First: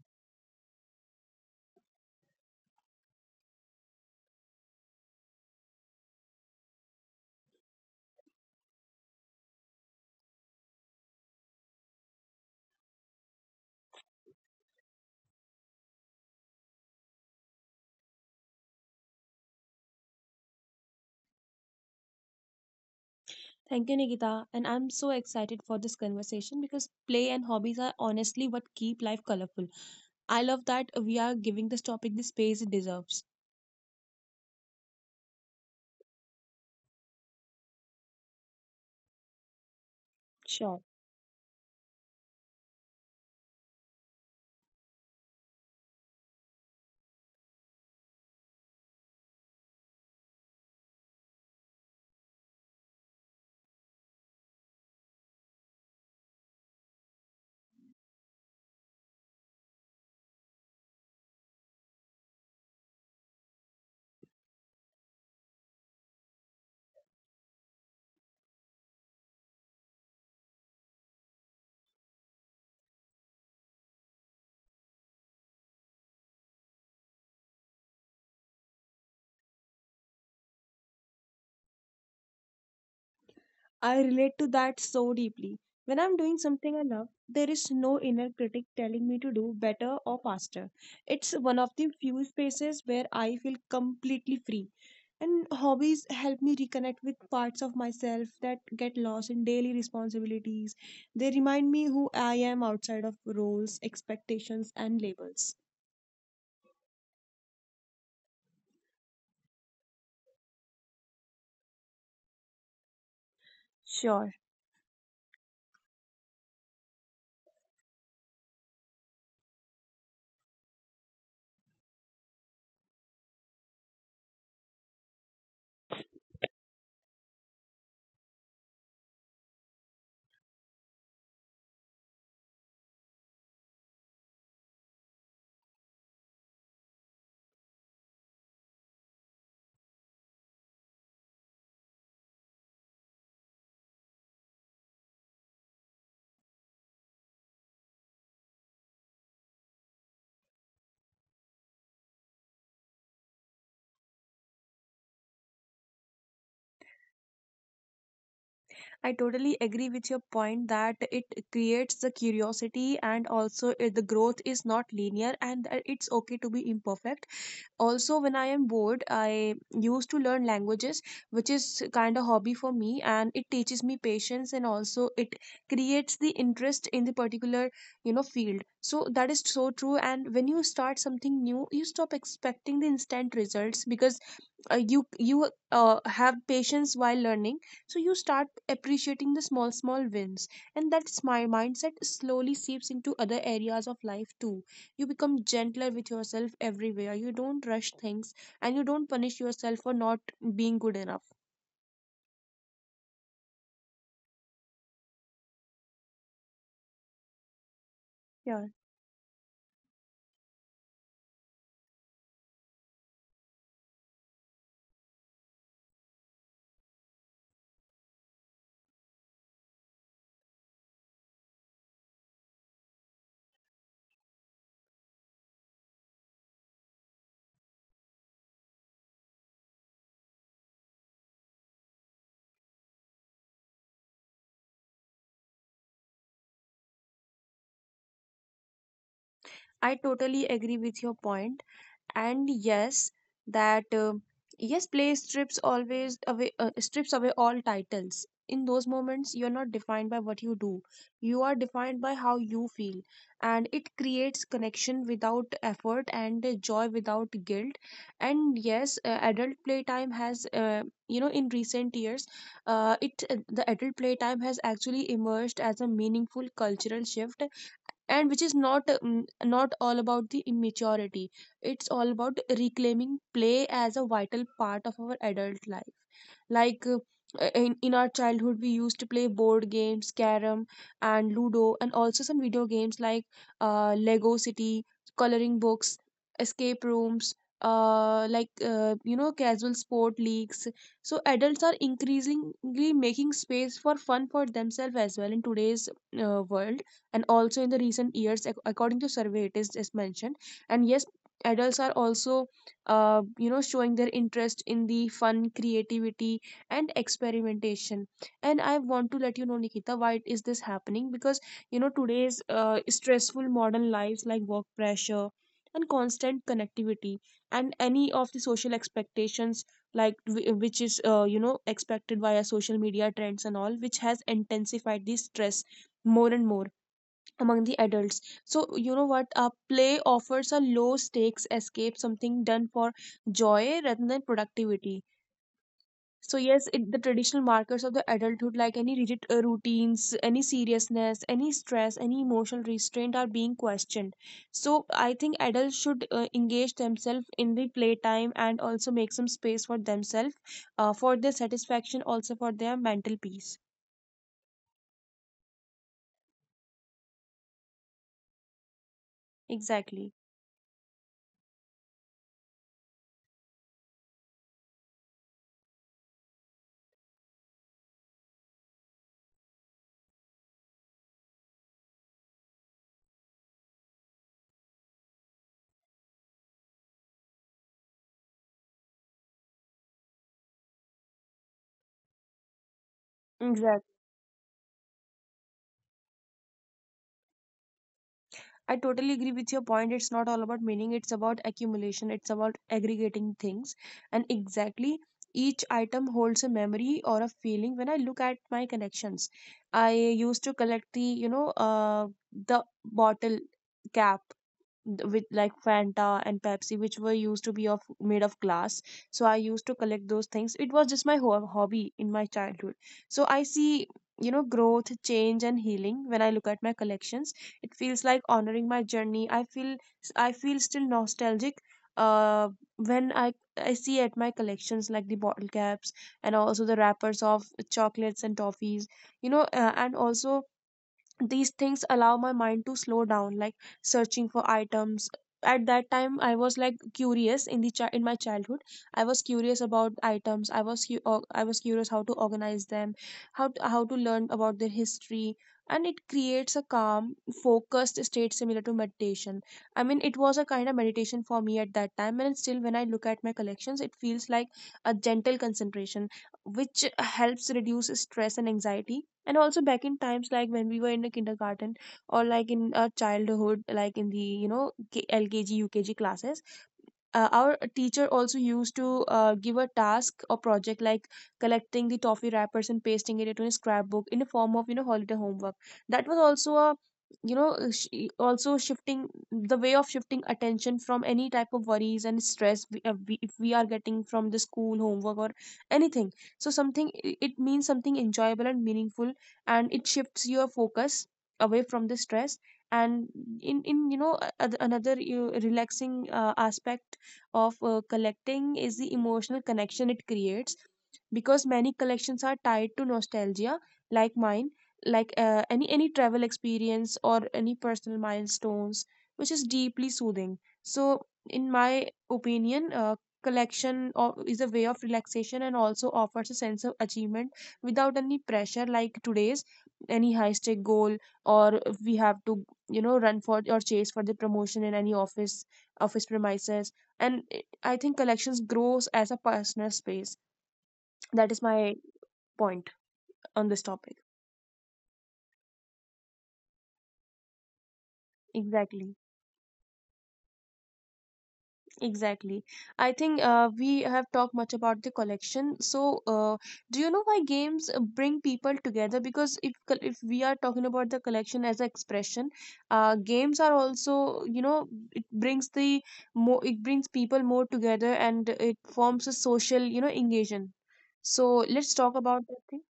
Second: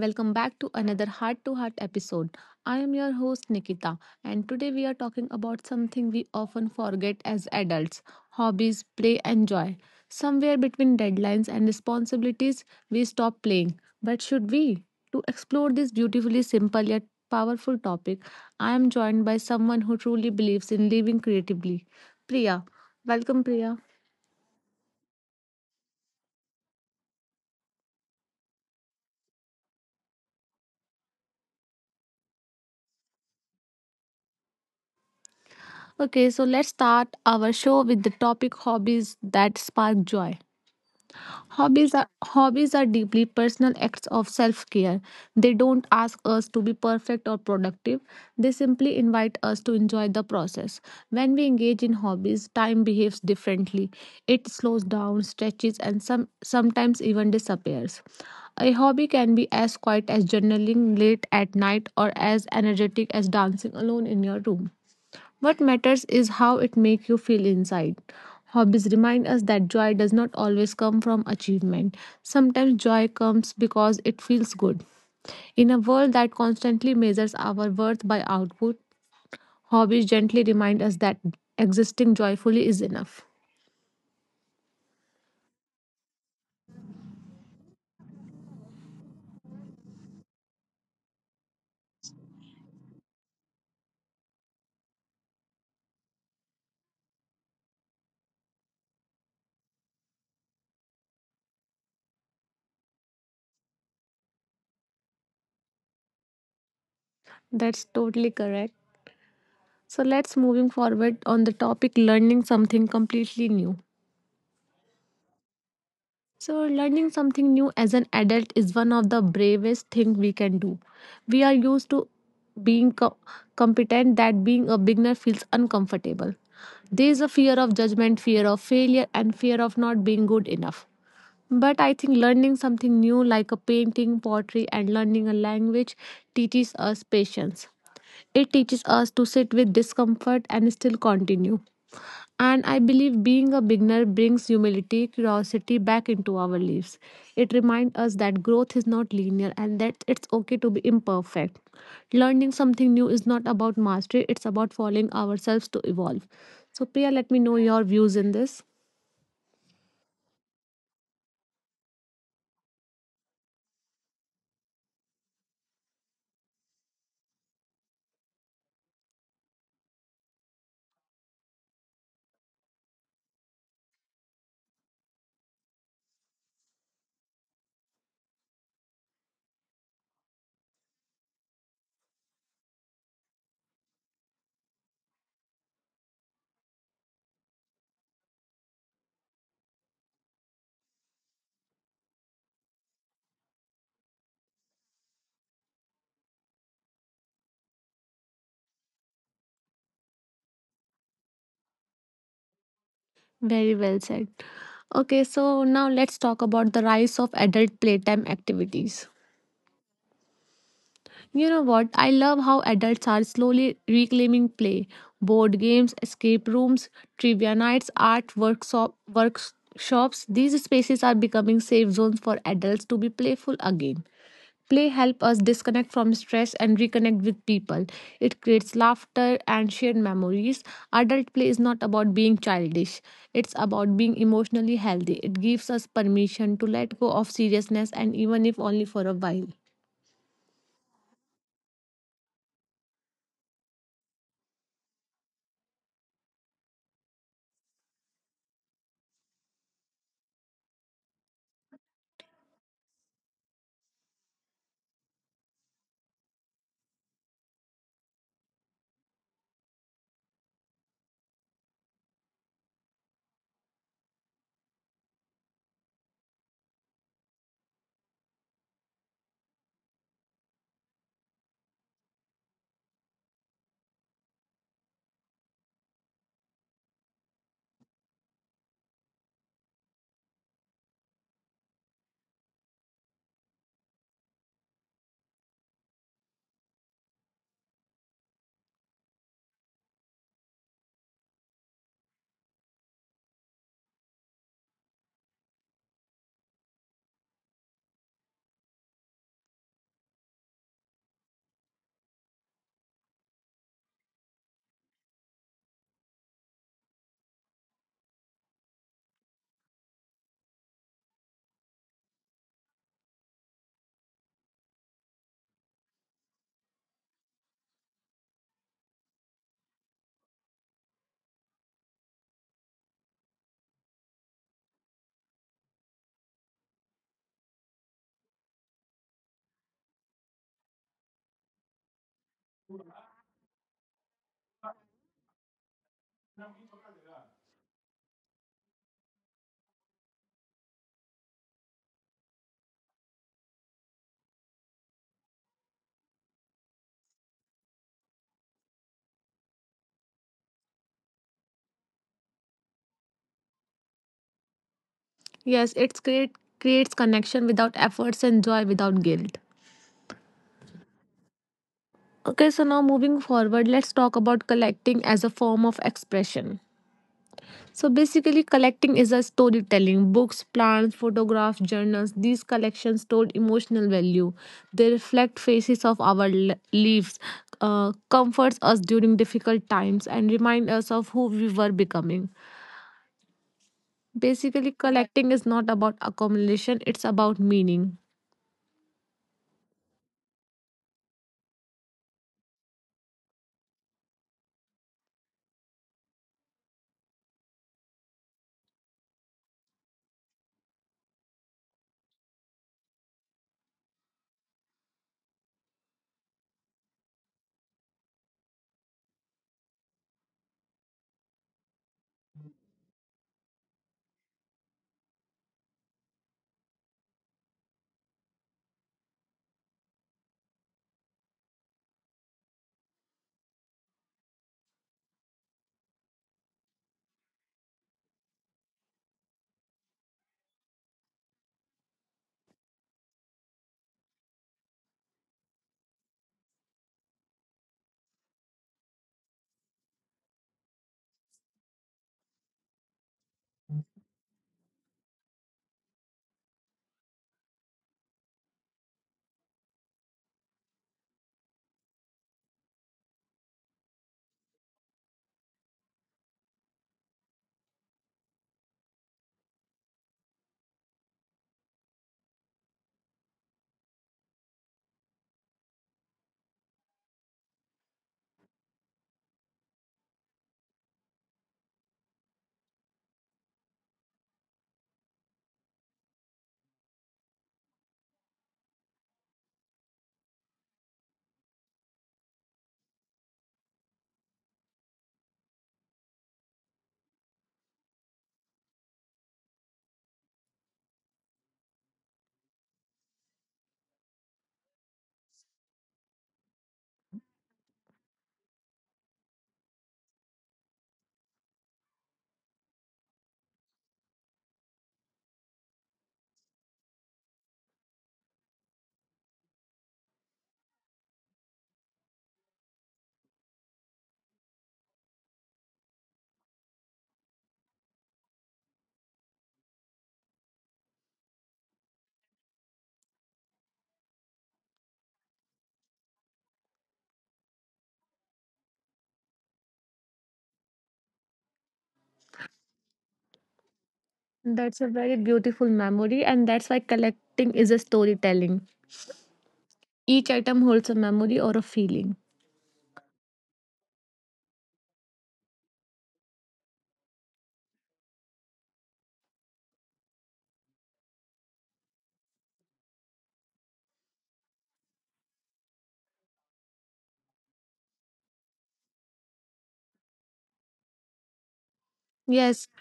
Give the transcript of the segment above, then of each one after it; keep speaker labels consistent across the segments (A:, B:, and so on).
A: welcome back to another Heart to Heart episode. I am your host, Nikita, and today we are talking about something we often forget as adults: hobbies, play, and joy. Somewhere between deadlines and responsibilities, we stop playing. But should we? To explore this beautifully simple yet powerful topic, I am joined by someone who truly believes in living creatively, Priya. Welcome, Priya.
B: Thank you, Nikita. And I'm so excited for this conversation because play and hobbies are honestly what keep life colorful. I love that we are giving this topic the space it deserves.
A: Okay, so let's start our show with the topic hobbies that spark joy.
B: Sure.
A: Hobbies are deeply personal acts of self-care. They don't ask us to be perfect or productive. They simply invite us to enjoy the process. When we engage in hobbies, time behaves differently. It slows down, stretches, and sometimes even disappears. A hobby can be as quiet as journaling late at night or as energetic as dancing alone in your room. What matters is how it makes you feel inside. Hobbies remind us that joy does not always come from achievement. Sometimes joy comes because it feels good. In a world that constantly measures our worth by output, hobbies gently remind us that existing joyfully is enough.
B: I relate to that so deeply. When I'm doing something I love, there is no inner critic telling me to do better or faster. It's one of the few spaces where I feel completely free. And hobbies help me reconnect with parts of myself that get lost in daily responsibilities. They remind me who I am outside of roles, expectations, and labels.
A: That's totally correct. So let's moving forward on the topic learning something completely new.
B: Sure.
A: So, learning something new as an adult is one of the bravest things we can do. We are used to being competent that being a beginner feels uncomfortable. There is a fear of judgment, fear of failure, and fear of not being good enough. But I think learning something new, like a painting, pottery, and learning a language, teaches us patience. It teaches us to sit with discomfort and still continue. And I believe being a beginner brings humility, curiosity back into our lives. It reminds us that growth is not linear and that it's okay to be imperfect. Learning something new is not about mastery, it's about following ourselves to evolve. So, Priya, let me know your views in this.
B: I totally agree with your point that it creates the curiosity, and also the growth is not linear and that it's okay to be imperfect. Also, when I am bored, I used to learn languages, which is kind of hobby for me, and it teaches me patience, and also it creates the interest in the particular you know field. So that is so true. And when you start something new, you stop expecting the instant results because you have patience while learning. So you start appreciating the small small wins, and that's my mindset slowly seeps into other areas of life too. You become gentler with yourself everywhere. You don't rush things, and you don't punish yourself for not being good enough.
A: Very well said. Okay, so now let's talk about the rise of adult playtime activities.
B: Yeah,
A: You know what? I love how adults are slowly reclaiming play. Board games, escape rooms, trivia nights, workshops. These spaces are becoming safe zones for adults to be playful again. Play helps us disconnect from stress and reconnect with people. It creates laughter and shared memories. Adult play is not about being childish, it's about being emotionally healthy. It gives us permission to let go of seriousness and even if only for a while.
B: I totally agree with your point. And yes, that yes play strips always away, strips away all titles. In those moments you're not defined by what you do, you are defined by how you feel, and it creates connection without effort and joy without guilt. And yes, adult playtime has, you know, in recent years, it the adult playtime has actually emerged as a meaningful cultural shift, and which is not not all about the immaturity. It's all about reclaiming play as a vital part of our adult life. Like in our childhood we used to play board games, carom and ludo, and also some video games like Lego City, coloring books, escape rooms, you know, casual sport leagues. So adults are increasingly making space for fun for themselves as well in today's world. And also in the recent years, according to survey, it is just mentioned. And yes, adults are also, you know, showing their interest in the fun, creativity, and experimentation. And I want to let you know, Nikita, why is this happening? Because, you know, today's stressful modern lives, like work pressure and constant connectivity and any of the social expectations, like which is, you know, expected via social media trends and all, which has intensified the stress more and more among the adults. So you know what, play offers a low stakes escape, something done for joy rather than productivity. So yes, the traditional markers of the adulthood, like any rigid routines, any seriousness, any stress, any emotional restraint, are being questioned. So I think adults should engage themselves in the playtime and also make some space for themselves, for their satisfaction, also for their mental peace.
A: Yes, it's create creates connection without efforts and joy without guilt.
B: Exactly.
A: Okay, so now moving forward, let's talk about collecting as a form of expression. So basically, collecting is a storytelling. Books, plants, photographs, journals, these collections store emotional value. They reflect faces of our lives, comforts us during difficult times, and remind us of who we were becoming.
B: Exactly.
A: Basically, collecting is not about accumulation, it's about meaning.
B: I totally agree with your point. It's not all about meaning, it's about accumulation, it's about aggregating things. And exactly, each item holds a memory or a feeling. When I look at my connections, I used to collect the, you know, the bottle cap with like Fanta and Pepsi, which were used to be of made of glass. So I used to collect those things. It was just my hobby in my childhood. So I see, you know, growth, change, and healing when I look at my collections. It feels like honoring my journey. I feel still nostalgic. Uh, when I see at my collections like the bottle caps and also the wrappers of chocolates and toffees, you know, and also these things allow my mind to slow down, like searching for items. At that time I was like curious in the in my childhood. I was curious about items. I was curious how to organize them, how to learn about their history. And it creates a calm, focused state similar to meditation. I mean, it was a kind of meditation for me at that time, and still when I look at my collections it feels like a gentle concentration, which helps reduce stress and anxiety. And also back in times, like when we were in the kindergarten, or like in our childhood, like in the, you know, LKG, UKG classes, our teacher also used to give a task or project, like collecting the toffee wrappers and pasting it into a scrapbook in the form of, you know, holiday homework. That was also a, you know, also shifting the way of shifting attention from any type of worries and stress if we are getting from the school homework or anything. So something, it means something enjoyable and meaningful, and it shifts your focus away from the stress. And in, you know, another, you know, relaxing aspect of collecting is the emotional connection it creates, because many collections are tied to nostalgia, like mine, like any travel experience or any personal milestones, which is deeply soothing. So in my opinion, is a way of relaxation and also offers a sense of achievement without any pressure, like today's any high stake goal, or we have to, you know, run for or chase for the promotion in any office, office premises. and it, I think collections grows as a personal space. That is my point on this topic.
A: That's a very beautiful memory, and that's why collecting is a storytelling.
B: Exactly.
A: Each item holds a memory or a feeling.
B: Exactly. I think we have talked much about the collection, so uh, do you know why games bring people together? Because if we are talking about the collection as an expression, games are also, you know, it brings the more it brings people more together, and it forms a social, you know, engagement. So let's talk about that
A: Yes,
B: thing.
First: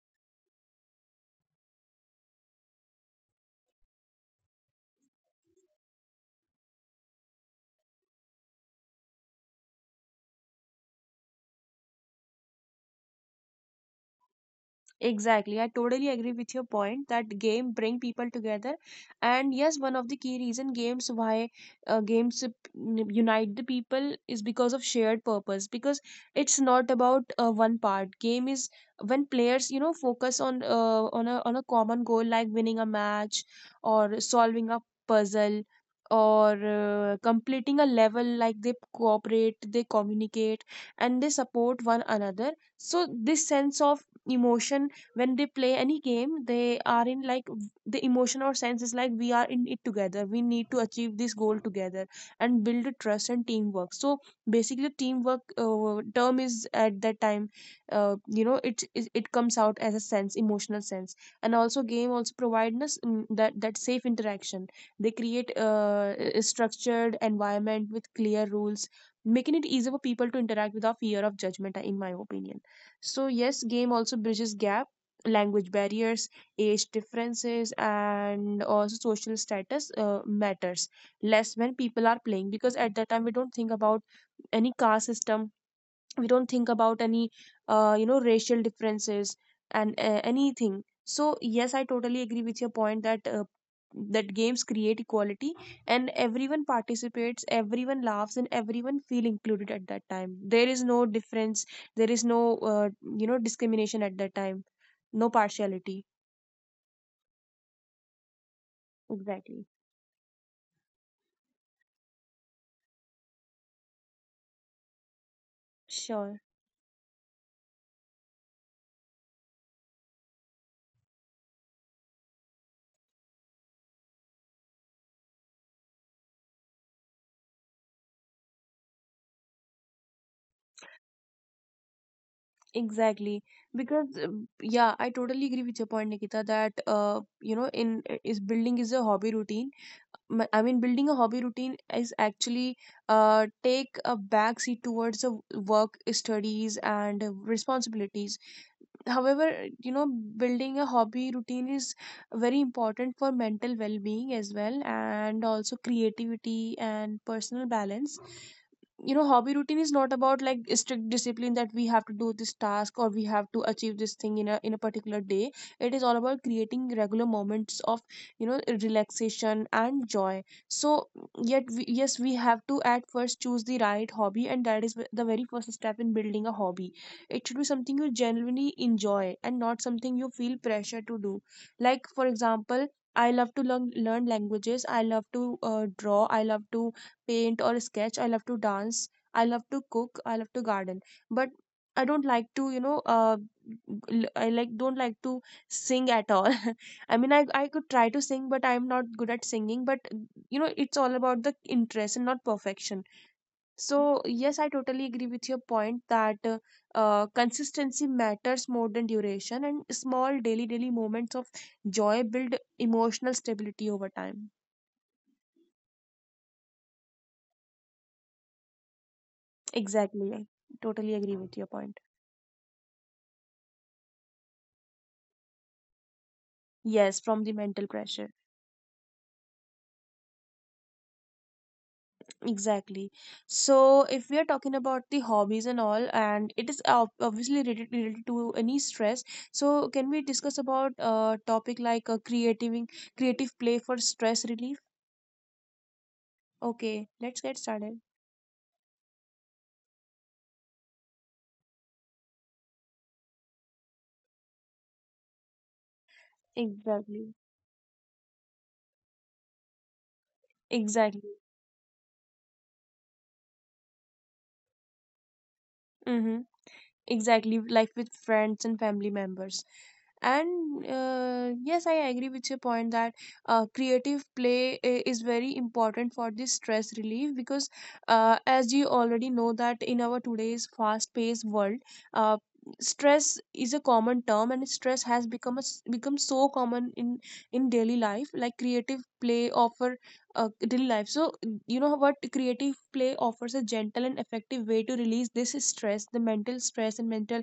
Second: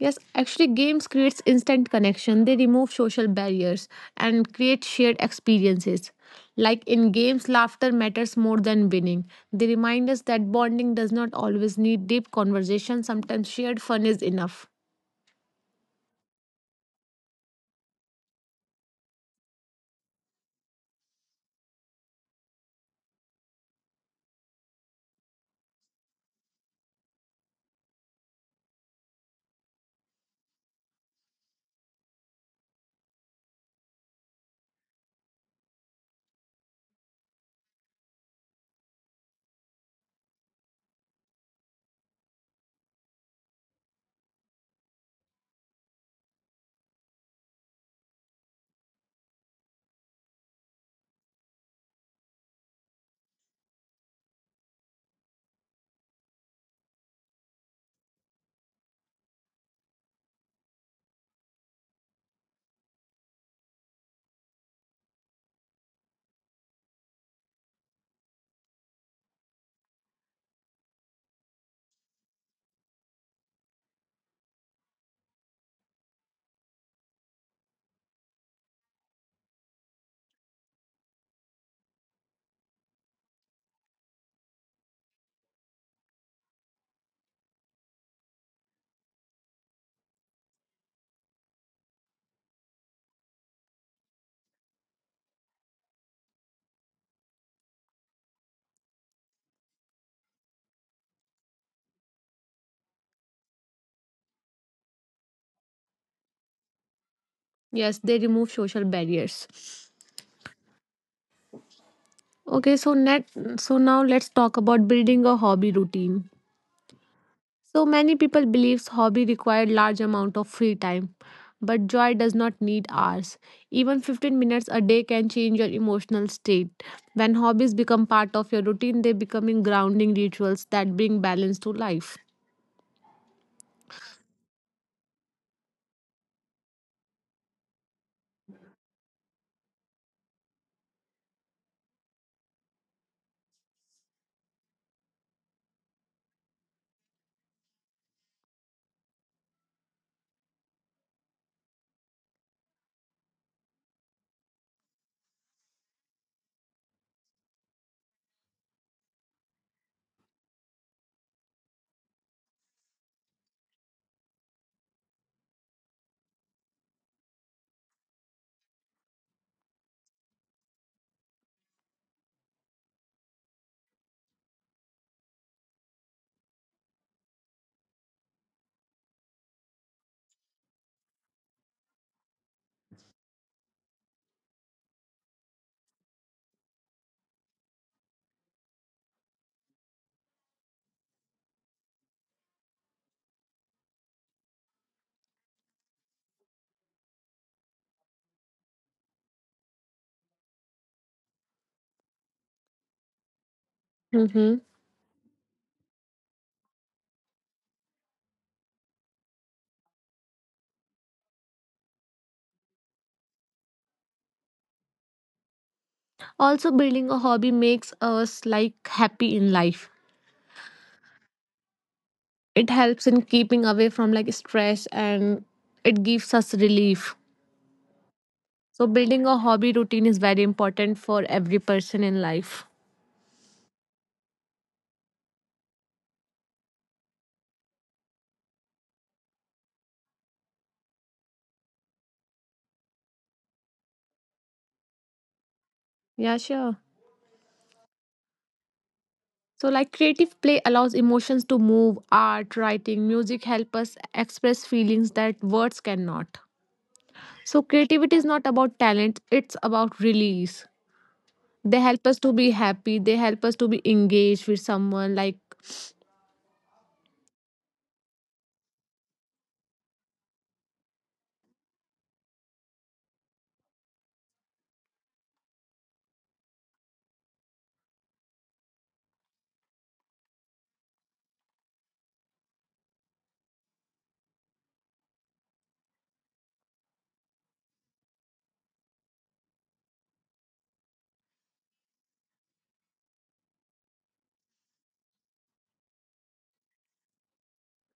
A: yes, actually games creates instant connection. They remove social barriers and create shared experiences. Like in games, laughter matters more than winning. They remind us that bonding does not always need deep conversation. Sometimes shared fun is enough.
B: Exactly. I totally agree with your point that game bring people together. And yes, one of the key reason games, why games unite the people is because of shared purpose, because it's not about one part. Game is when players, you know, focus on on a common goal like winning a match or solving a puzzle or completing a level, like they cooperate, they communicate, and they support one another. So this sense of emotion, when they play any game they are in, like the emotion or sense is like, we are in it together, we need to achieve this goal together and build a trust and teamwork. So basically teamwork term is at that time, you know, it comes out as a sense, emotional sense. And also game also provide us that safe interaction. They create a structured environment with clear rules, making it easier for people to interact without fear of judgment, in my opinion. So yes, game also bridges gap, language barriers, age differences, and also social status matters less when people are playing, because at that time we don't think about any caste system, we don't think about any you know, racial differences and anything. So yes, I totally agree with your point that that games create equality, and everyone participates, everyone laughs, and everyone feel included. At that time there is no difference, there is no uh, you know, discrimination at that time, no partiality.
A: Yes, they remove social barriers.
B: Exactly.
A: Okay, so net so now let's talk about building a hobby routine.
B: Sure.
A: So many people believes hobby require large amount of free time, but joy does not need hours. Even 15 minutes a day can change your emotional state. When hobbies become part of your routine, they becoming grounding rituals that bring balance to life.
B: Exactly. Because yeah, I totally agree with your point, Nikita, that you know, in is building is a hobby routine, I mean, building a hobby routine is actually take a backseat towards the work, studies, and responsibilities. However, you know, building a hobby routine is very important for mental well-being as well, and also creativity and personal balance. You know, hobby routine is not about like strict discipline that we have to do this task or we have to achieve this thing in a particular day. It is all about creating regular moments of, you know, relaxation and joy. So yes, we have to at first choose the right hobby, and that is the very first step in building a hobby. It should be something you genuinely enjoy and not something you feel pressure to do. Like for example, I love to learn languages, I love to draw, I love to paint or sketch, I love to dance, I love to cook, I love to garden, but I don't like to, you know, I like don't like to sing at all I mean, I could try to sing, but I'm not good at singing but you know it's all about the interest and not perfection.
A: Mhm.
B: So, yes, I totally agree with your point that consistency matters more than duration, and small daily moments of joy build emotional stability over time.
A: Also, building a hobby makes us like happy in life.
B: Exactly. I totally agree with your
A: It
B: point.
A: helps in keeping away from like stress and it gives us relief.
B: Yes, from the mental
A: So,
B: pressure.
A: building a hobby routine is very important for every person in life.
B: Exactly. So, if we are talking about the hobbies and all, and it is obviously related to any stress, so can we discuss about a topic like creative play for stress relief?
A: Yeah, sure.
B: Okay, let's get started.
A: So, like creative play allows emotions to move, art, writing, music help us express feelings that words cannot. So, creativity
B: Exactly.
A: is not about talent, it's about release. They help
B: Exactly.
A: us to be happy, they help us to be engaged with someone. Like,
B: Mm-hmm. Exactly. Life with friends and family members. And yes, I agree with your point that creative play is very important for this stress relief because, as you already know, that in our today's fast-paced world, uh, stress is a common term, and stress has become a s become so common in daily life. Like creative play offer. Daily life. So, you know what, creative play offers a gentle and effective way to release this stress, the mental stress and mental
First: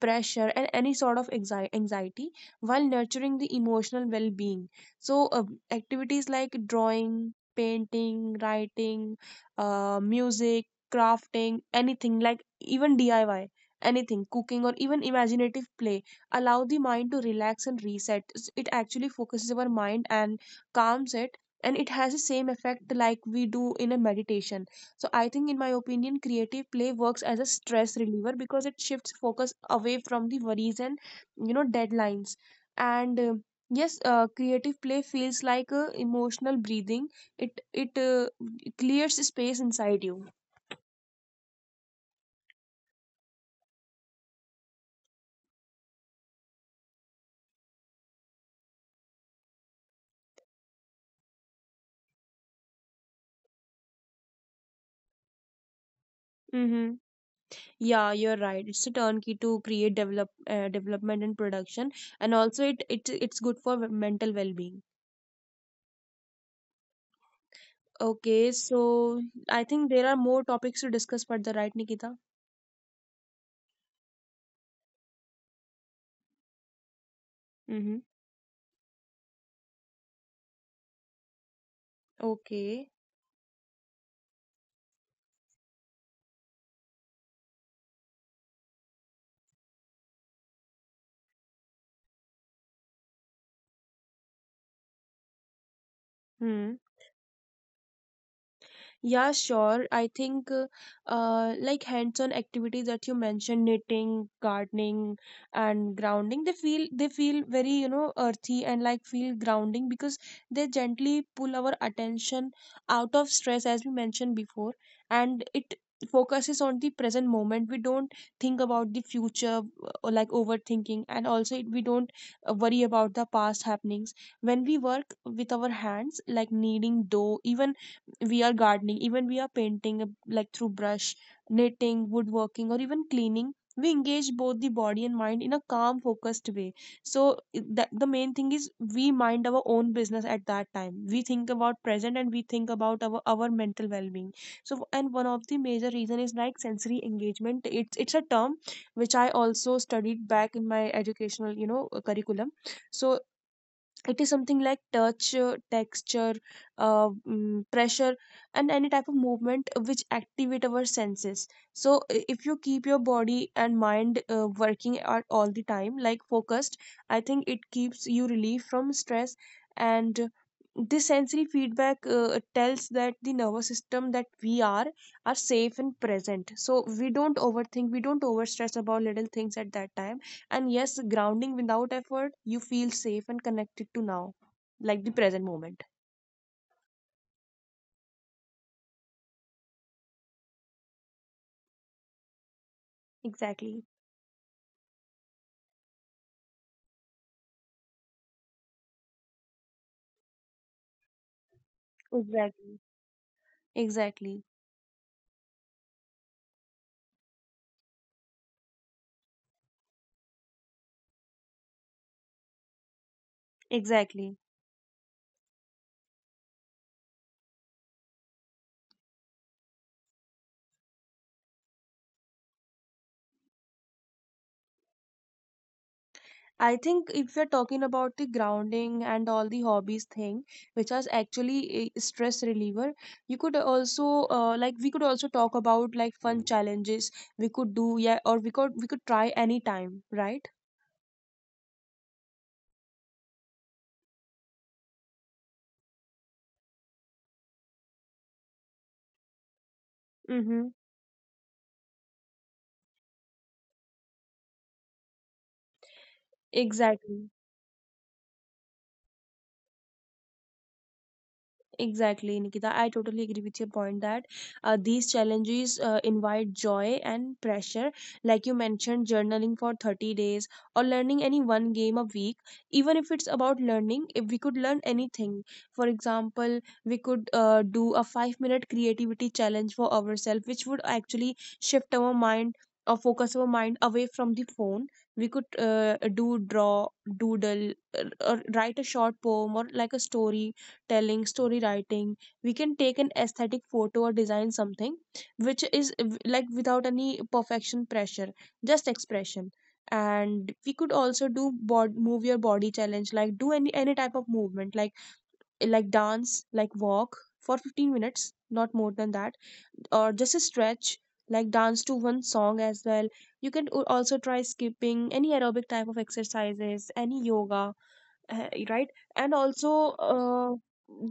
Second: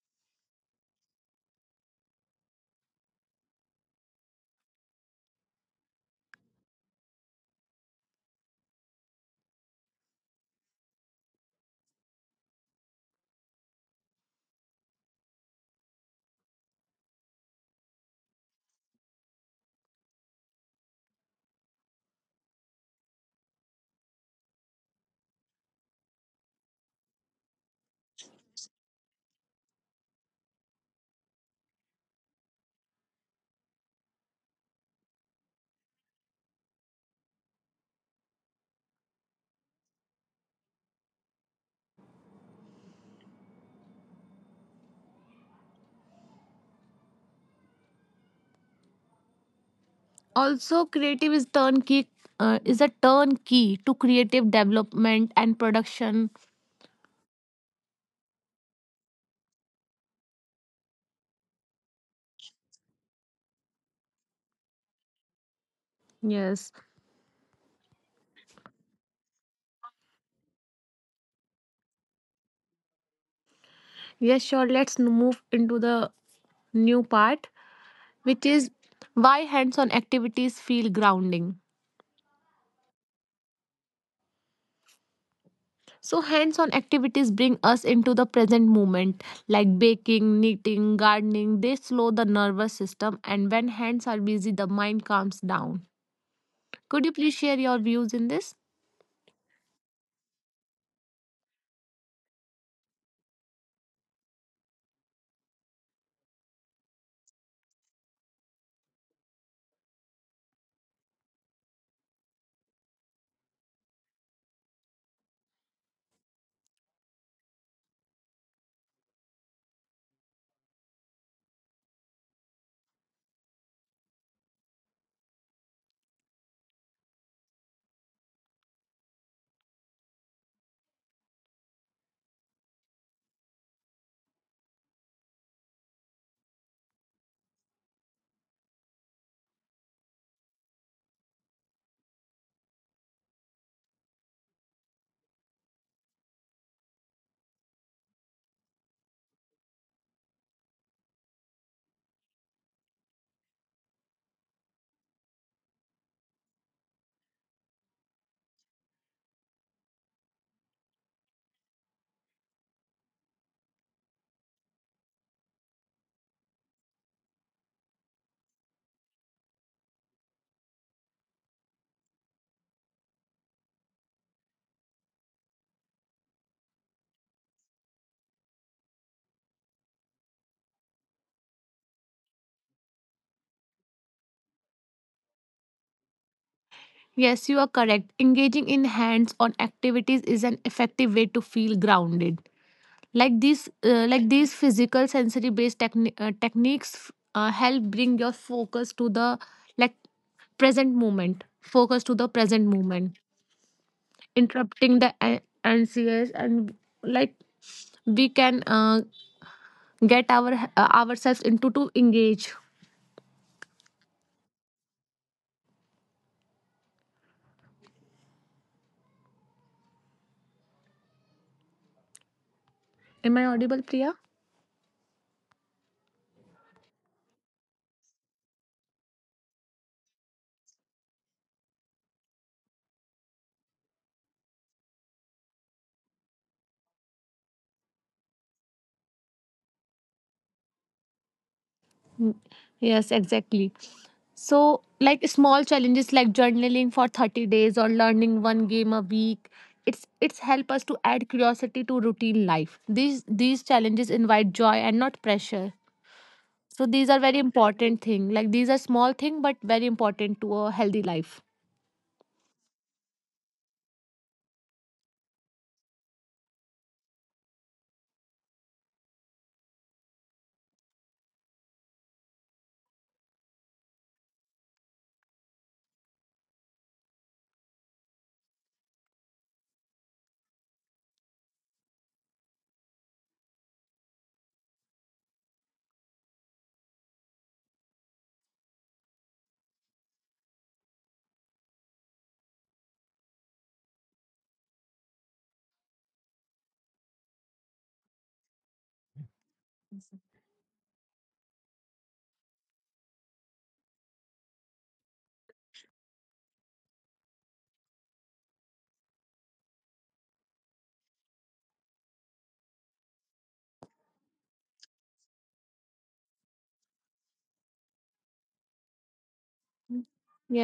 B: pressure, and any sort of anxiety while nurturing the emotional well being. So, activities like drawing, painting, writing, music, crafting, anything like even DIY. Anything, cooking, or even imaginative play allow the mind to relax and reset. It actually focuses our mind and calms it, and it has the same effect like we do in a meditation. So I think in my opinion creative play works as a stress reliever because it shifts focus away from the worries and you know deadlines. And yes, creative play feels like emotional breathing. It clears space inside you.
A: also, creative is a turnkey to creative development and production.
B: Mm-hmm. Yeah, you're right, it's a turnkey to create develop, development and production. And also it's good for mental well-being.
A: Yes.
B: Okay, so I think there are more topics to discuss further, right, Nikita?
A: Yes, sure. Let's move into the new part,
B: Mm-hmm.
A: which is why hands on activities feel grounding.
B: Okay.
A: So, hands on activities bring us into the present moment, like baking, knitting, gardening. They slow the nervous system, and when hands are busy, the mind calms down.
B: Hmm.
A: Could you please share your views in this?
B: Yeah, sure. I think like hands-on activities that you mentioned, knitting, gardening, and grounding, they feel very, you know, earthy and like feel grounding because they gently pull our attention out of stress, as we mentioned before, and it focuses on the present moment. We don't think about the future or like overthinking, and also we don't worry about the past happenings. When we work with our hands, like kneading dough, even we are gardening, even we are painting like through brush, knitting, woodworking, or even cleaning, we engage both the body and mind in a calm, focused way. So that the main thing is we mind our own business at that time. We think about present and we think about our mental well-being. So, and one of the major reason is like sensory engagement. It's a term which I also studied back in my educational, you know, curriculum. So it is something like touch, texture, pressure, and any type of movement which activate our senses. So if you keep your body and mind working at all the time like focused, I think it keeps you relief from stress. And this sensory feedback tells that the nervous system that we are safe and present, so we don't overthink, we don't overstress about little things at that time. And yes, grounding without effort, you feel safe and connected to now, like the present moment.
A: Yes, you are correct. Engaging in hands on activities is an effective way to feel grounded.
B: Exactly.
A: Like these, like these physical sensory based techniques help bring your focus to the like present moment. Focus to the
B: Exactly.
A: present moment
B: Exactly.
A: interrupting the NCS and like we can get ourselves into to engage.
B: Exactly.
A: Am I audible, Priya?
B: I think if you're talking about the grounding and all the hobbies thing, which is actually a stress reliever, you could also like we could also talk about like fun challenges we could do, yeah, or we could try anytime, right?
A: Yes, exactly. So, like small challenges like journaling for 30 days or learning one game a week,
B: Mm-hmm.
A: it's help us to add curiosity to routine life. These challenges invite joy and not pressure.
B: Exactly.
A: So these are very important thing. Like these are small thing but very important to a healthy life.
B: Exactly, Nikita. I totally agree with your point that these challenges invite joy and pressure. Like you mentioned, journaling for 30 days or learning any one game a week, even if it's about learning, if we could learn anything. For example, we could do a 5 minute creativity challenge for ourselves, which would actually shift our mind or focus our mind away from the phone. We could do draw, doodle, or write a short poem or like a story, telling story writing. We can take an aesthetic photo or design something which is like without any perfection pressure, just expression. And we could also do move your body challenge, like do any type of movement, like dance, like walk for 15 minutes, not more than that, or just a stretch, like dance to one song as well. You can also try skipping, any aerobic type of exercises, any yoga, right. And also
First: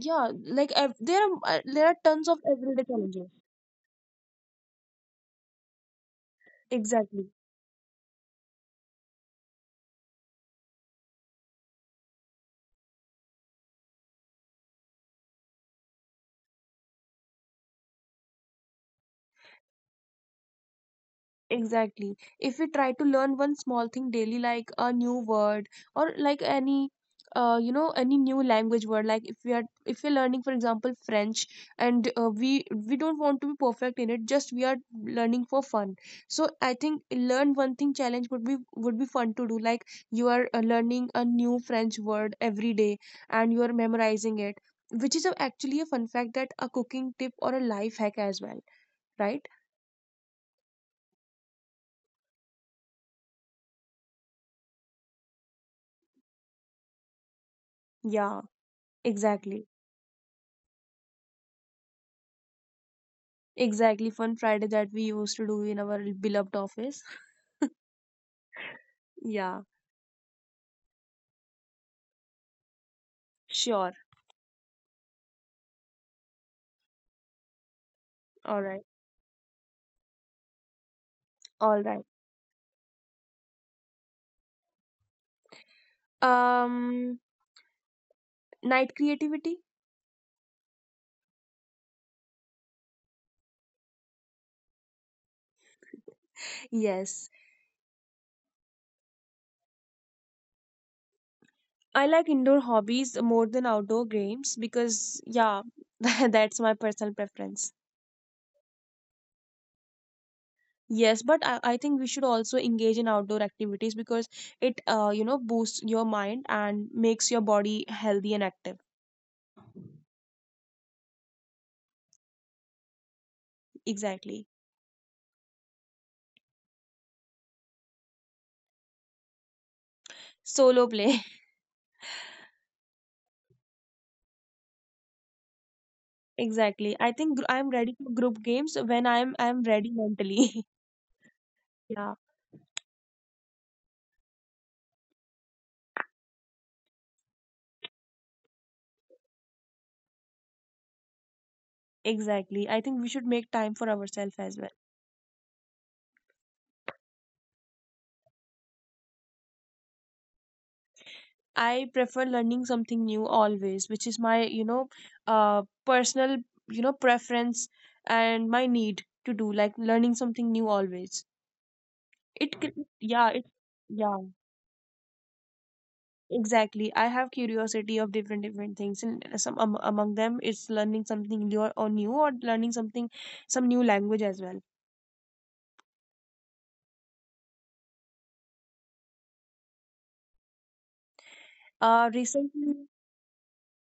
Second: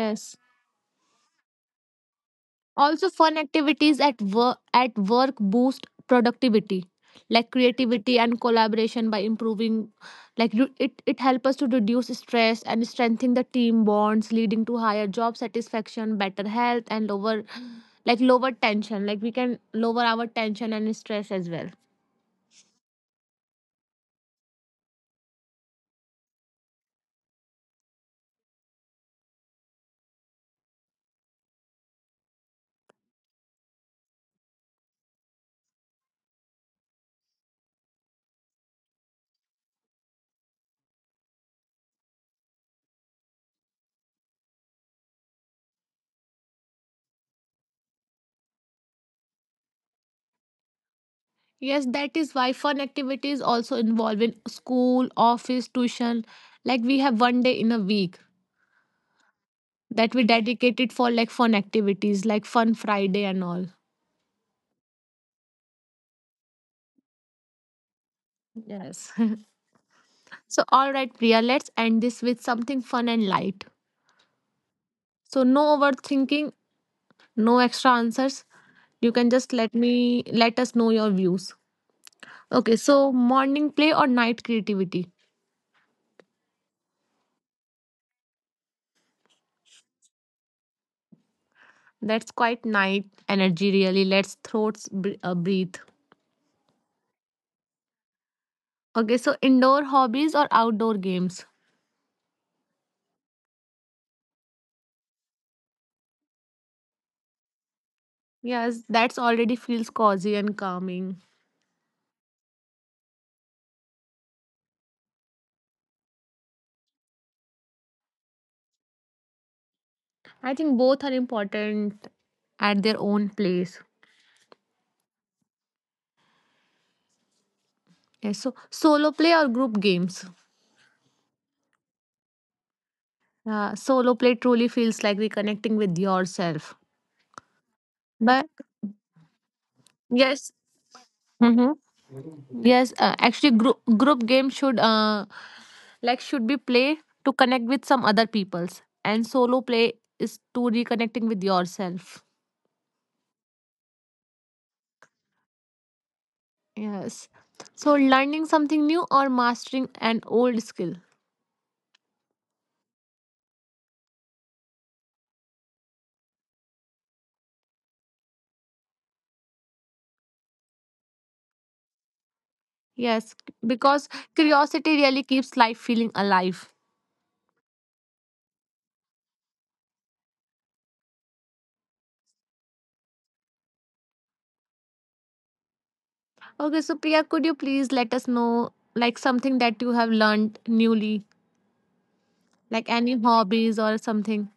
B: yeah, like there are tons of everyday
A: Also,
B: challenges.
A: fun activities at work boost productivity,
B: Exactly.
A: like creativity and collaboration by improving, like you, it helps us to reduce stress and strengthen the team bonds, leading to higher job satisfaction, better health, and lower tension. Like we can lower our tension and stress as well.
B: Exactly. If we try to learn one small thing daily, like a new word or like any, you know, any new language word, like if we are if we're learning, for example, French, and we don't want to be perfect in it, just we are learning for fun. So I think learn one thing challenge would be fun to do. Like you are learning a new French word every day, and you are memorizing it, which is a, actually a fun fact that a cooking tip or a life hack as well, right?
A: Yes, that is why fun activities also involve in school, office, tuition. Like we have one day in a week
B: Yeah, exactly.
A: that we dedicated for like fun activities, like fun Friday and all.
B: Exactly, fun Friday that we used to do in our beloved office.
A: Yes.
B: Yeah,
A: So, all right, Priya, let's end this with something fun and light.
B: sure.
A: So, no overthinking, no extra answers. You
B: All
A: can
B: right.
A: just let us know your views.
B: All right.
A: Okay, so morning play or night creativity?
B: Um, Night creativity?
A: That's quite night energy, really. Let's breathe.
B: Yes.
A: Okay, so indoor hobbies or outdoor games?
B: I like indoor hobbies more than outdoor games because, yeah, that's my personal preference.
A: Yes, that's already feels cozy and calming.
B: Yes, but I think we should also engage in outdoor activities because it, you know, boosts your mind and makes your body healthy and active.
A: I think both are important at their own place.
B: Exactly.
A: Yes, so solo play or group games?
B: Solo play.
A: Yeah, solo play truly feels like reconnecting with yourself.
B: Exactly. I think I'm
A: But
B: ready for group games when I'm
A: yes,
B: ready mentally.
A: mm-hmm.
B: Yeah,
A: Yes, actually, group game should should be play to connect with some other peoples, and solo play is to reconnecting with yourself.
B: exactly. I think we should make time for ourselves as well.
A: Yes, so learning something new or mastering an old skill.
B: I prefer learning something new always, which is my, you know, uh, personal, you know, preference and my need to do like learning something new always. It
A: Yes,
B: c- yeah,
A: because
B: it, yeah,
A: curiosity really keeps life feeling alive.
B: exactly. I have curiosity of different things and some among them is learning something new or, learning something, some new language as well.
A: Okay, so Priya, could you please let us know like something that you have learned newly? Like any
B: Recently.
A: hobbies or something.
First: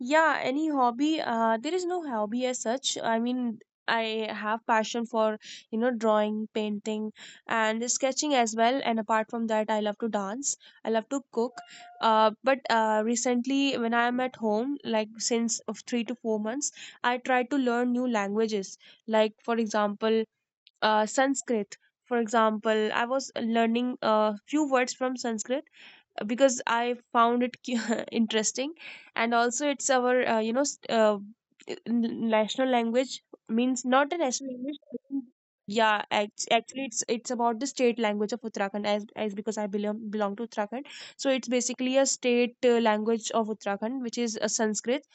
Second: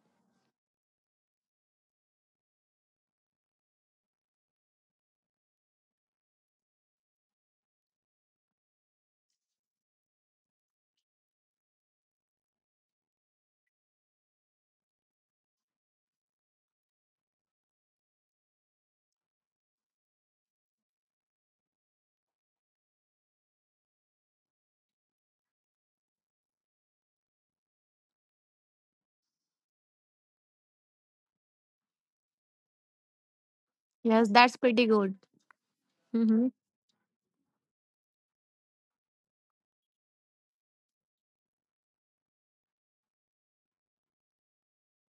B: Yeah, any hobby, there is no hobby as such. I mean, I have passion for, you know, drawing, painting, and sketching as well. And apart from that, I love to dance. I love to cook. But recently, when I am at home, like since of 3 to 4 months, I try to learn new languages. Like for example, Sanskrit. For example, I was learning a few words from Sanskrit because I found it interesting, and also it's our you know, national language, means not a
A: Yes,
B: national
A: that's
B: language.
A: pretty
B: I
A: good.
B: think— Yeah,
A: Hmm.
B: actually, it's about the state language of Uttarakhand, as because I belong to Uttarakhand, so it's basically a state language of Uttarakhand, which is a Sanskrit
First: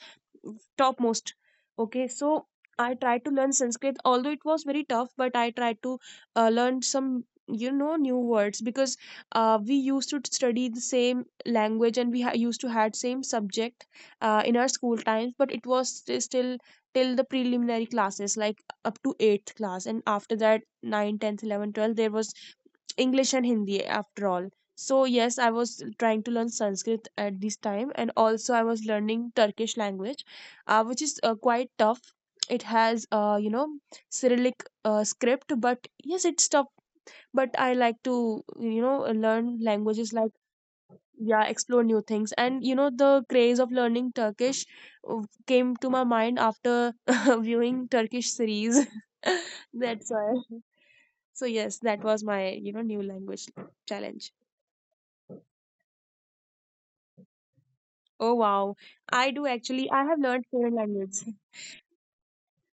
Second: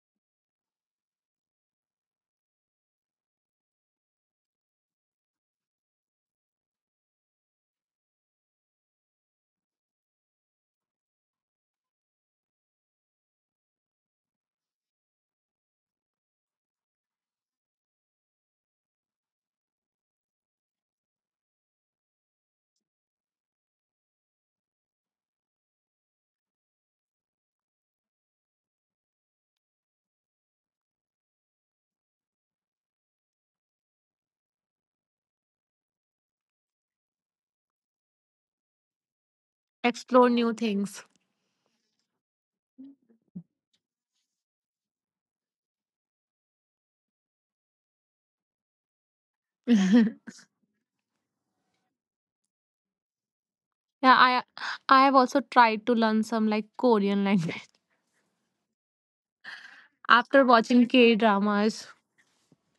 B: topmost. Okay, so I tried to learn Sanskrit, although it was very tough, but I tried to learn some, you know, new words because we used to study the same language and used to had same subject in our school times, but it was still till the preliminary classes like up to 8th class, and after that 9, tenth, 11, 12, there was English and Hindi after all. So yes, I was trying to learn Sanskrit at this time, and also I was learning Turkish language which is quite tough. It has, you know, Cyrillic script, but yes, it's tough. But I like to, you know, learn languages,
A: Explore
B: like,
A: new things.
B: yeah, explore new things. And, you know, the craze of learning Turkish uh, came to my mind after viewing Turkish series.
A: Yeah,
B: That's why. So, yes, that was my, you know, new language challenge.
A: I I have also tried to learn some like Korean language
B: Oh, wow. I do actually, I have
A: after
B: learned foreign
A: watching K
B: language.
A: dramas.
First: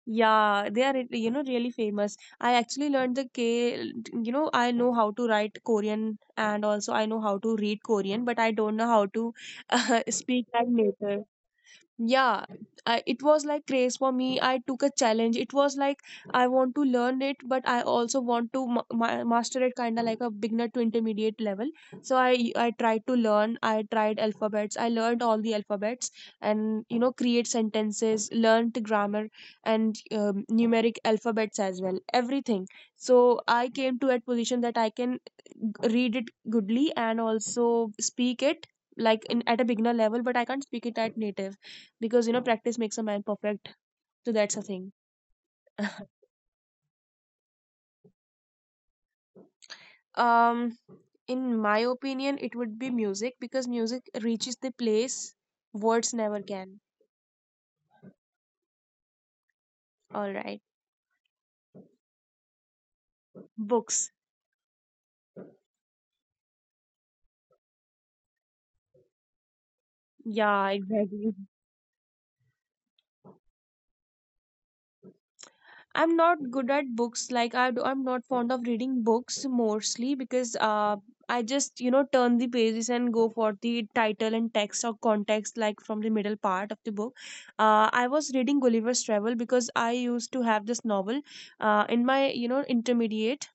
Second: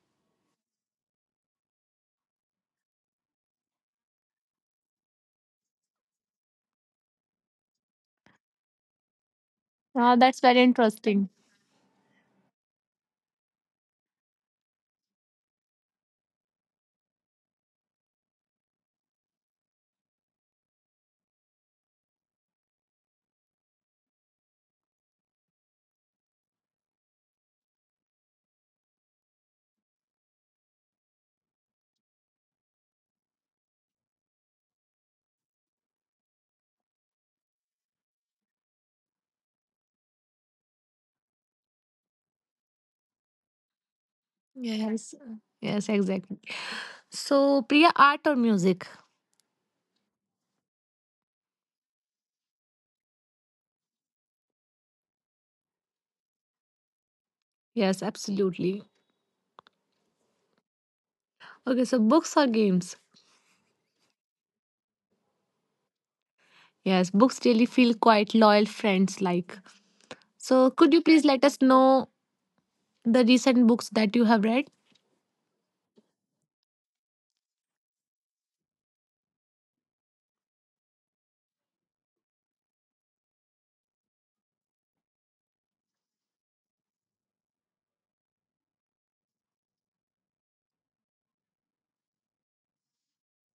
B: Yeah, they are, you know, really famous. I actually learned the K, you know, I know how to write Korean, and also I know how to read Korean, but I don't know how to
A: That's
B: speak
A: very
B: that native.
A: interesting.
B: Yeah, it was like craze for me. I took a challenge. It was like I want to learn it, but I also want to master it, kind of like a beginner to intermediate level. So I tried to learn, I tried alphabets, I learned all the alphabets, and you know, create sentences, learned grammar, and numeric alphabets as well, everything. So I came to a position that I can read it goodly and also speak it, like in at a beginner level, but I can't speak it at native, because you know, practice makes a man perfect. So that's a thing.
A: Yes. Yes, exactly. So, Priya, art or music?
B: um in my opinion, it would be music, because music reaches the place words never can.
A: Yes, absolutely.
B: All right.
A: Okay, so books or games?
B: Books.
A: Yes, books really feel quite loyal friends like.
B: Yeah,
A: So, could you please
B: exactly.
A: let us know the recent books that you have read?
B: I'm not good at books. Like I'm not fond of reading books, mostly because I just, you know, turn the pages and go for the title and text or context, like from the middle part of the book. I was reading Gulliver's Travel, because I used to have this novel in my, you know, intermediate,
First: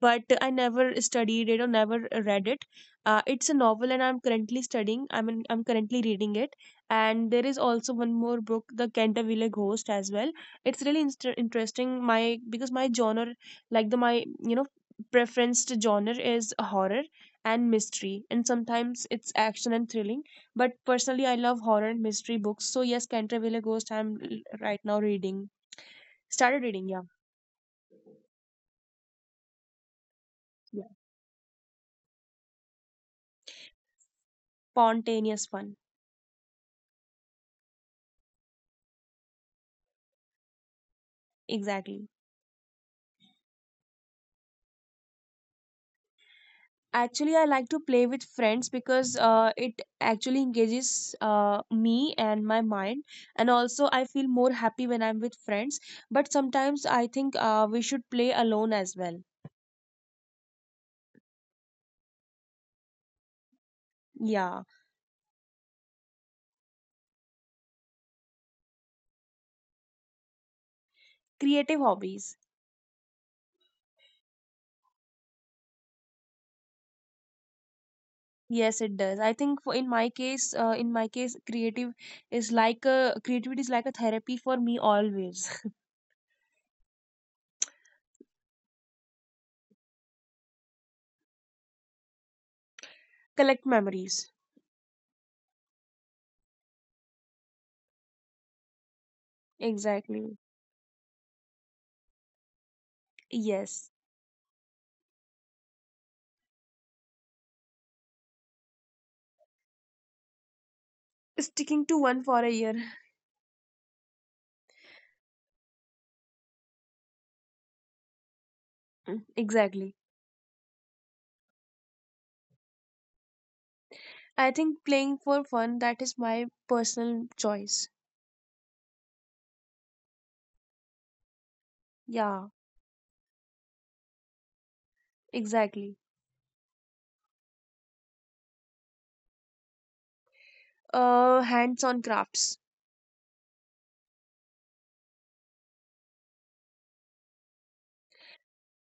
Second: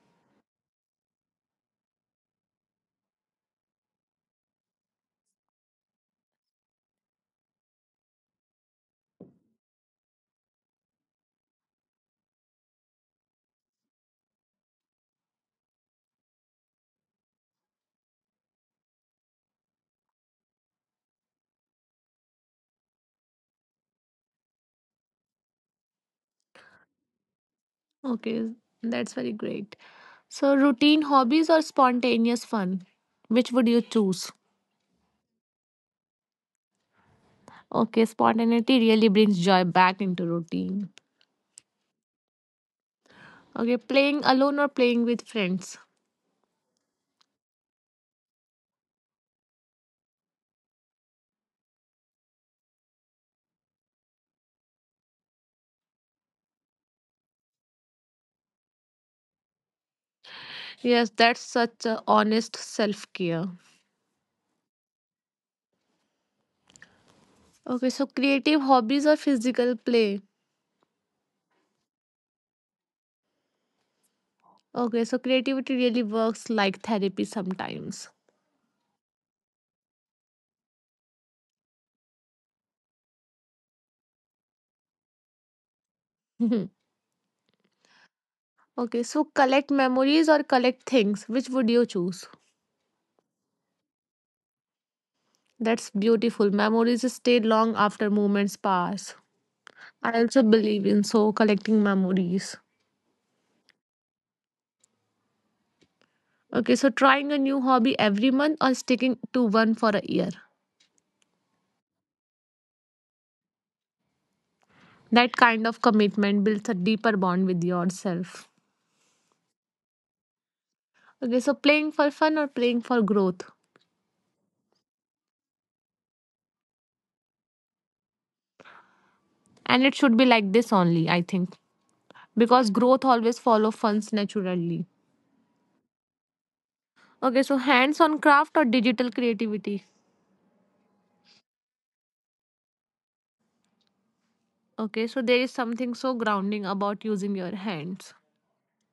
B: but I never studied it or never read it. It's a novel, and I'm currently studying. I mean, I'm currently reading it. And there is also one more book, The Canterville Ghost, as well. It's really interesting. My, because my genre, like the my you know preferenced genre is horror and mystery, and sometimes it's action and thrilling. But personally, I love horror and mystery books. So yes, Canterville Ghost. Right now reading. Started reading. Yeah,
A: Okay, that's very great. So,
B: yeah.
A: routine hobbies or spontaneous fun? Which would you choose?
B: Spontaneous fun.
A: Okay, spontaneity really brings joy back into routine.
B: Exactly.
A: Okay, playing alone or playing with friends?
B: Actually, I like to play with friends, because it actually engages me and my mind, and also I feel more happy when I'm with friends. But sometimes I think we should play alone as well.
A: Yes, that's such a honest self care.
B: Yeah,
A: Okay, so creative hobbies or physical play?
B: creative hobbies.
A: Okay, so creativity really works like therapy sometimes.
B: Yes, it does. I think for in my case, creative is like a creativity is like a therapy for me always.
A: Mhm. Okay, so collect memories or collect things? Which would you choose?
B: Collect memories.
A: That's beautiful. Memories stay long after moments pass. I
B: Exactly.
A: also believe in so collecting memories.
B: Yes.
A: Okay, so trying a new hobby every month or sticking to one for a year.
B: Sticking to one for a year.
A: That kind of commitment builds a deeper bond with yourself.
B: Mm, exactly.
A: Okay, so playing for fun or playing for growth.
B: I think playing for fun, that is my personal choice.
A: And it should be like this only, I think,
B: Yeah,
A: because growth always follows funds naturally.
B: exactly.
A: Okay, so hands on craft or digital creativity.
B: Hands on crafts.
A: Okay, so there is something so grounding about using your hands.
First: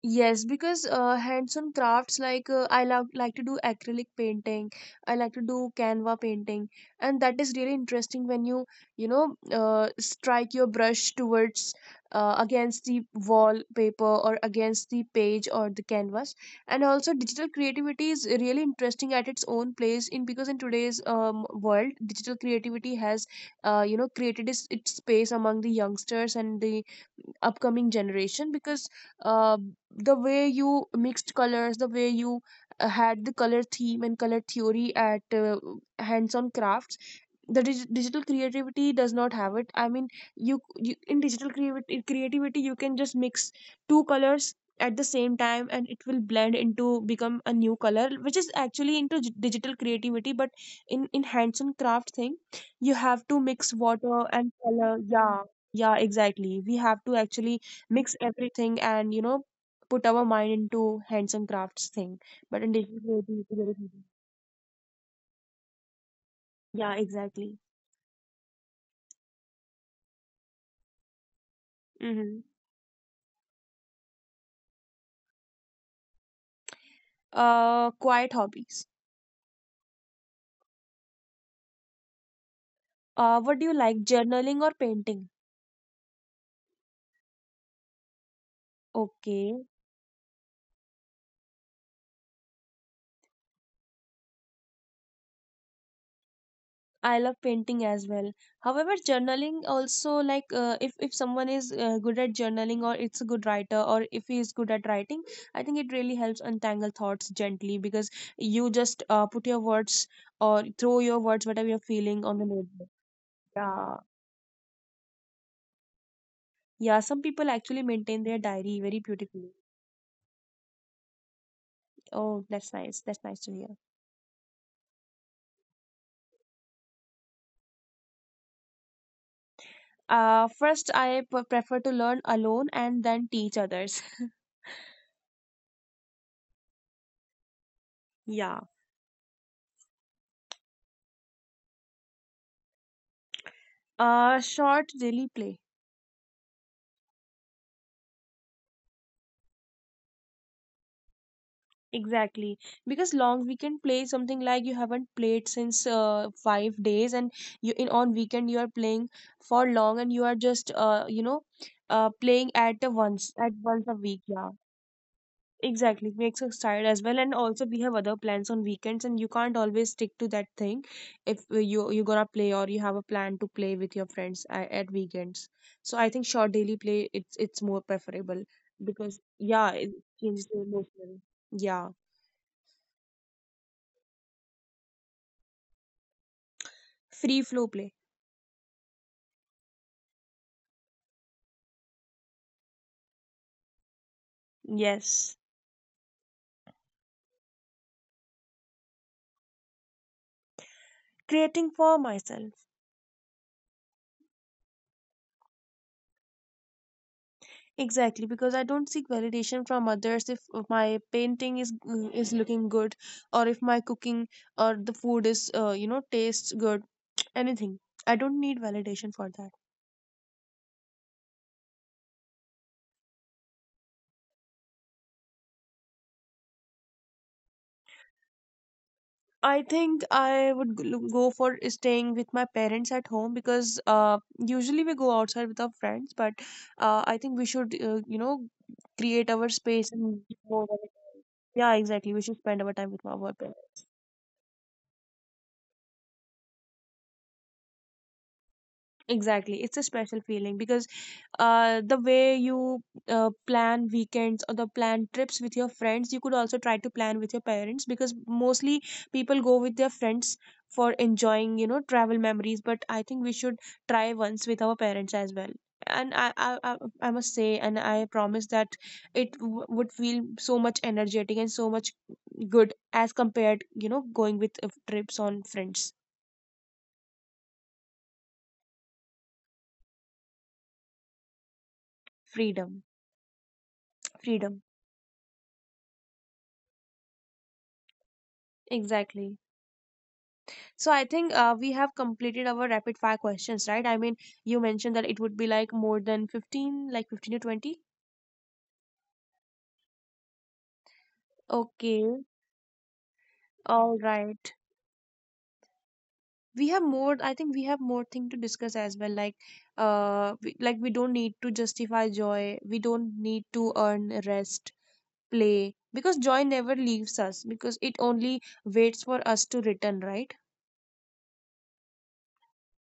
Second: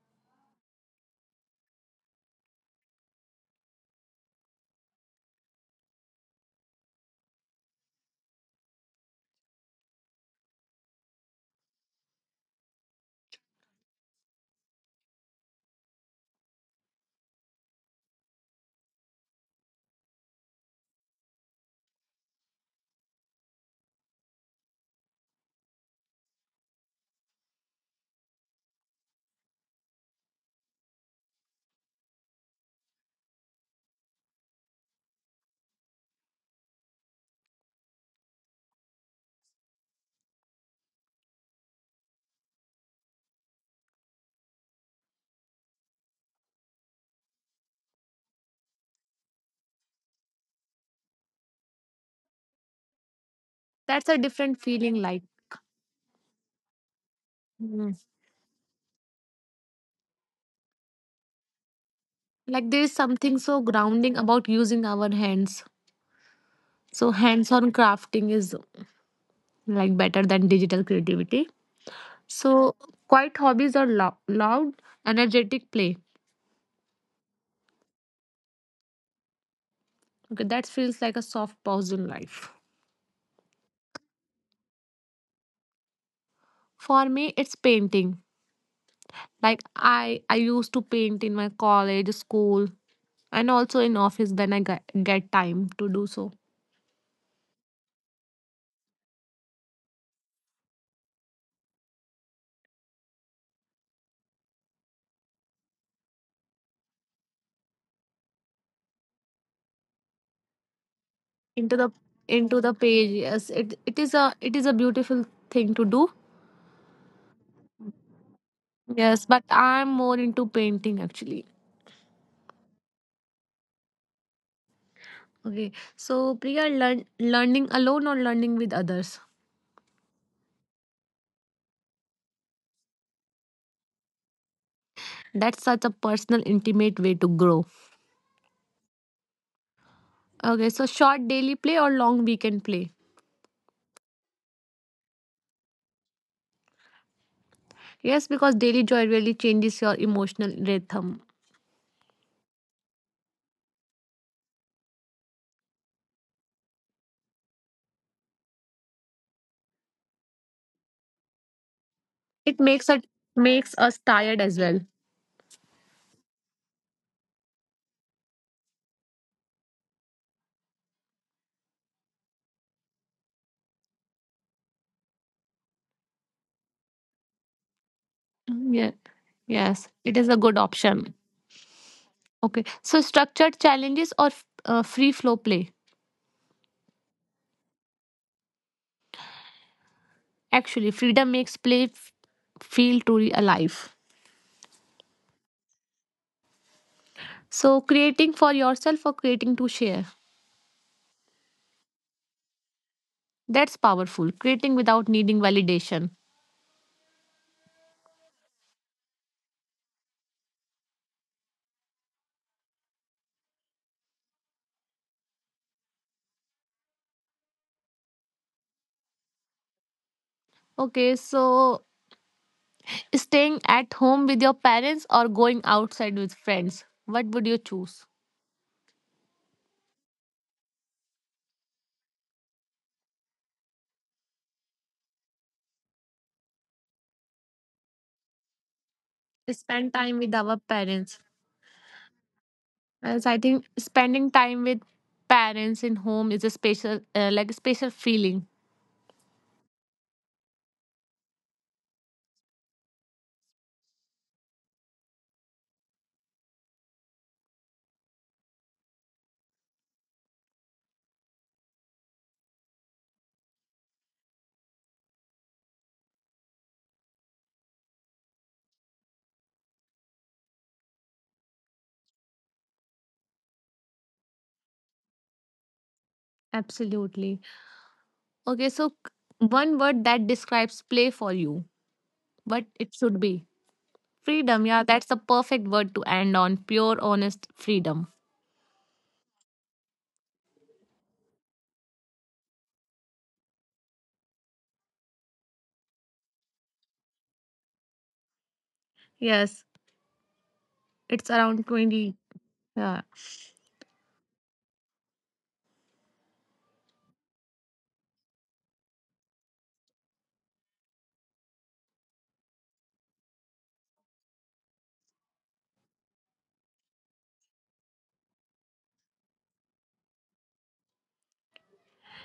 B: Yes, because hands-on crafts, like I love, like, to do acrylic painting. I like to do Canva painting, and that is really interesting when you know, strike your brush towards against the wallpaper or against the page or the canvas. And also, digital creativity is really interesting at its own place, in, because in today's world, digital creativity has you know, created its space among the youngsters and the upcoming generation, because the way you mixed colors, the way you had the color theme and color theory at hands-on crafts. Digital creativity does not have it. I mean, you, in digital creativity, creativity, you can just mix two colors at the same time, and it will blend into become a new color, which is actually into digital creativity. But in hands-on craft thing, you have to mix
A: That's
B: water
A: a
B: and
A: different feeling
B: color,
A: like.
B: yeah. Yeah, exactly, we have to actually
A: Hmm.
B: mix everything, and you know, put our mind into hands and crafts thing. But in
A: Like there is
B: digital way,
A: something so
B: we,
A: grounding about using our hands.
B: yeah,
A: So
B: exactly.
A: hands-on crafting is like better than digital creativity.
B: Mm-hmm.
A: So quiet hobbies are loud, energetic play.
B: Quiet hobbies.
A: Okay, that feels like a soft pause in life.
B: What do you like, journaling or painting?
A: For me, it's painting.
B: Okay.
A: Like I used to paint in my college, school, and also in office when I get time to do so.
B: I love painting as well. However, journaling also, like, if someone is good at journaling, or it's a good writer, or if he is good at writing, I think it really helps untangle thoughts gently, because you just put your words or throw your words, whatever you're feeling,
A: Into
B: on
A: the
B: the notebook.
A: into the page,
B: Yeah.
A: yes. It is a it is a beautiful thing to do.
B: Yeah, some people actually maintain their diary very beautifully.
A: Yes, but I'm more into painting actually.
B: Oh, that's nice. That's nice to hear.
A: Okay, so Priya, learning alone or learning with others?
B: First, prefer to learn alone, and then teach others.
A: That's such a personal, intimate way to grow.
B: yeah.
A: Okay, so short daily play or long weekend play?
B: Short daily play.
A: Yes, because daily joy really changes your emotional rhythm.
B: Exactly. Because long weekend play is something like you haven't played since 5 days, and you, in on weekend you are playing for long, and you are just you know, playing at the
A: It
B: once
A: makes
B: at
A: it
B: once a week.
A: makes
B: Yeah.
A: us tired as well.
B: Exactly, makes us tired as well, and also we have other plans on weekends, and you can't always stick to that thing if you, you're gonna play, or you have a plan to play with your friends at weekends. So I think short daily play, it's more preferable, because
A: Mm, yeah,
B: yeah, it changes
A: yes,
B: the
A: it is a
B: emotional.
A: good option.
B: Yeah,
A: Okay, so structured challenges or free flow play?
B: free flow play.
A: Actually, freedom makes play feel truly alive.
B: Yes,
A: So, creating for yourself or creating to share?
B: creating for myself.
A: That's powerful. Creating without needing validation.
B: Exactly, because I don't seek validation from others if my painting is looking good, or if my cooking or the food is you know, tastes good. Anything. I don't need validation for that.
A: Okay, so staying at home with your parents or going outside with friends? What would you choose?
B: I think I would go for staying with my parents at home, because usually we go outside with our friends, but I think we should, you know, create our space and.
A: Spend
B: Go when.
A: time with our
B: Yeah,
A: parents.
B: exactly. We should spend our time with our parents.
A: As I think spending time with parents in home is a special, a special feeling.
B: Exactly. It's a special feeling, because the way you plan weekends or the plan trips with your friends, you could also try to plan with your parents, because mostly people go with their friends for enjoying, you know, travel memories. But I think we should try once with our parents as well. And I must say, and I promise that it w would feel so much energetic and so much good as compared, you know, going with trips on friends.
A: Absolutely. Okay, so one word that describes play for you,
B: Freedom.
A: what it should be.
B: Freedom.
A: Freedom, yeah, that's the perfect word to end on. Pure, honest freedom.
B: Exactly. So I think we have completed our rapid fire questions, right? I mean, you mentioned that it would be like more than 15, like 15 to 20.
A: Yes, it's
B: Okay,
A: around 20. Yeah.
B: all right. We have more, I think we have more thing to discuss as well. Like, like we don't need to justify joy. We don't need to earn rest, play, because joy never leaves us, because it only waits for us to return, right?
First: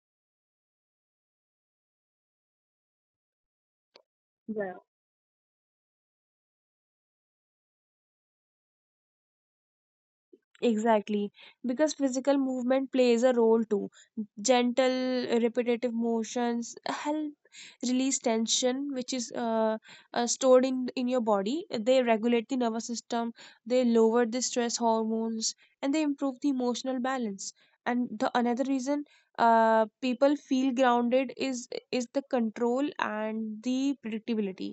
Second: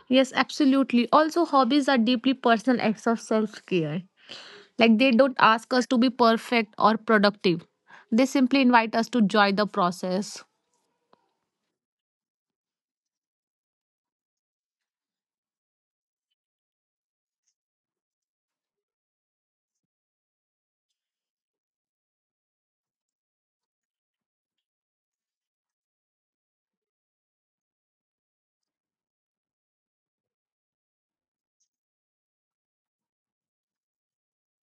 A: Yes, absolutely. Also, hobbies are deeply personal acts of self care.
B: Yeah.
A: Like, they don't ask us to be perfect or productive, they simply invite us to joy the process.
B: Exactly, because physical movement plays a role too. Gentle, repetitive motions help release tension, which is stored in your body. They regulate the nervous system, they lower the stress hormones, and they improve the emotional balance. And the another reason people feel grounded is the control and the predictability,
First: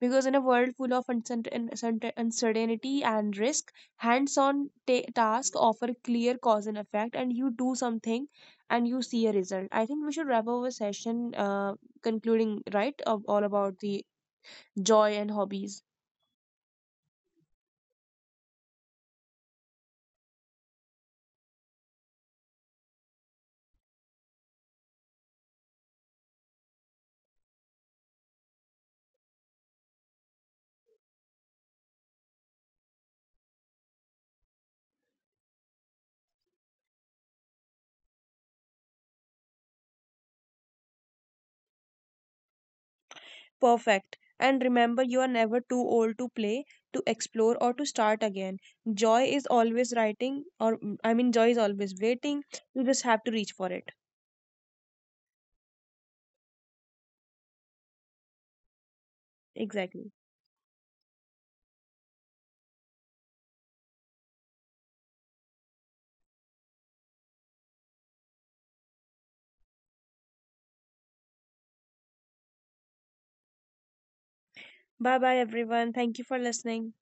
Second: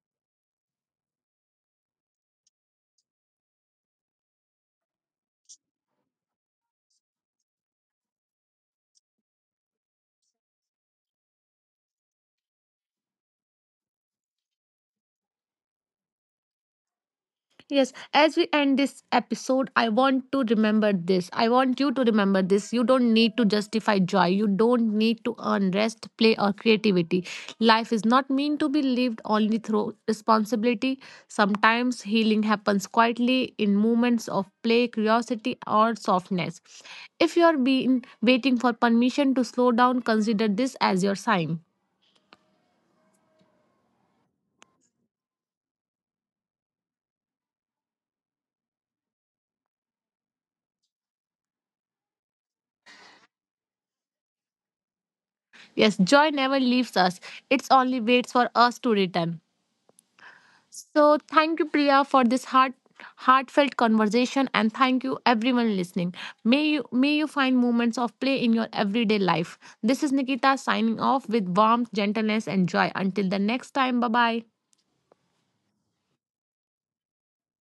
B: because in a world full of uncertainty and risk, tasks offer clear cause and effect, and you do something and you see a result. I think we should wrap up a session, concluding right of all about the joy and hobbies.
A: Yes, as we end this episode, I want to remember this. I want you to remember this. You don't need to justify joy. You don't need to earn rest, play, or creativity. Life is not meant to be lived only through responsibility. Sometimes healing happens quietly in moments of play, curiosity, or softness. If you're being waiting for permission to slow down, consider this as your sign.
B: Perfect. And remember, you are never too old to play, to explore, or to start again. Joy is always writing or mm, I mean Joy is always waiting, you just have to reach for it.
A: Yes, joy never leaves us, it only waits for us to return.
B: Exactly.
A: So thank you, Priya, for this heartfelt conversation and thank you everyone listening. May you find moments of play in your everyday life. This is Nikita signing off with warmth, gentleness, and joy. Until the next time, bye bye.
B: Bye bye everyone, thank you for listening.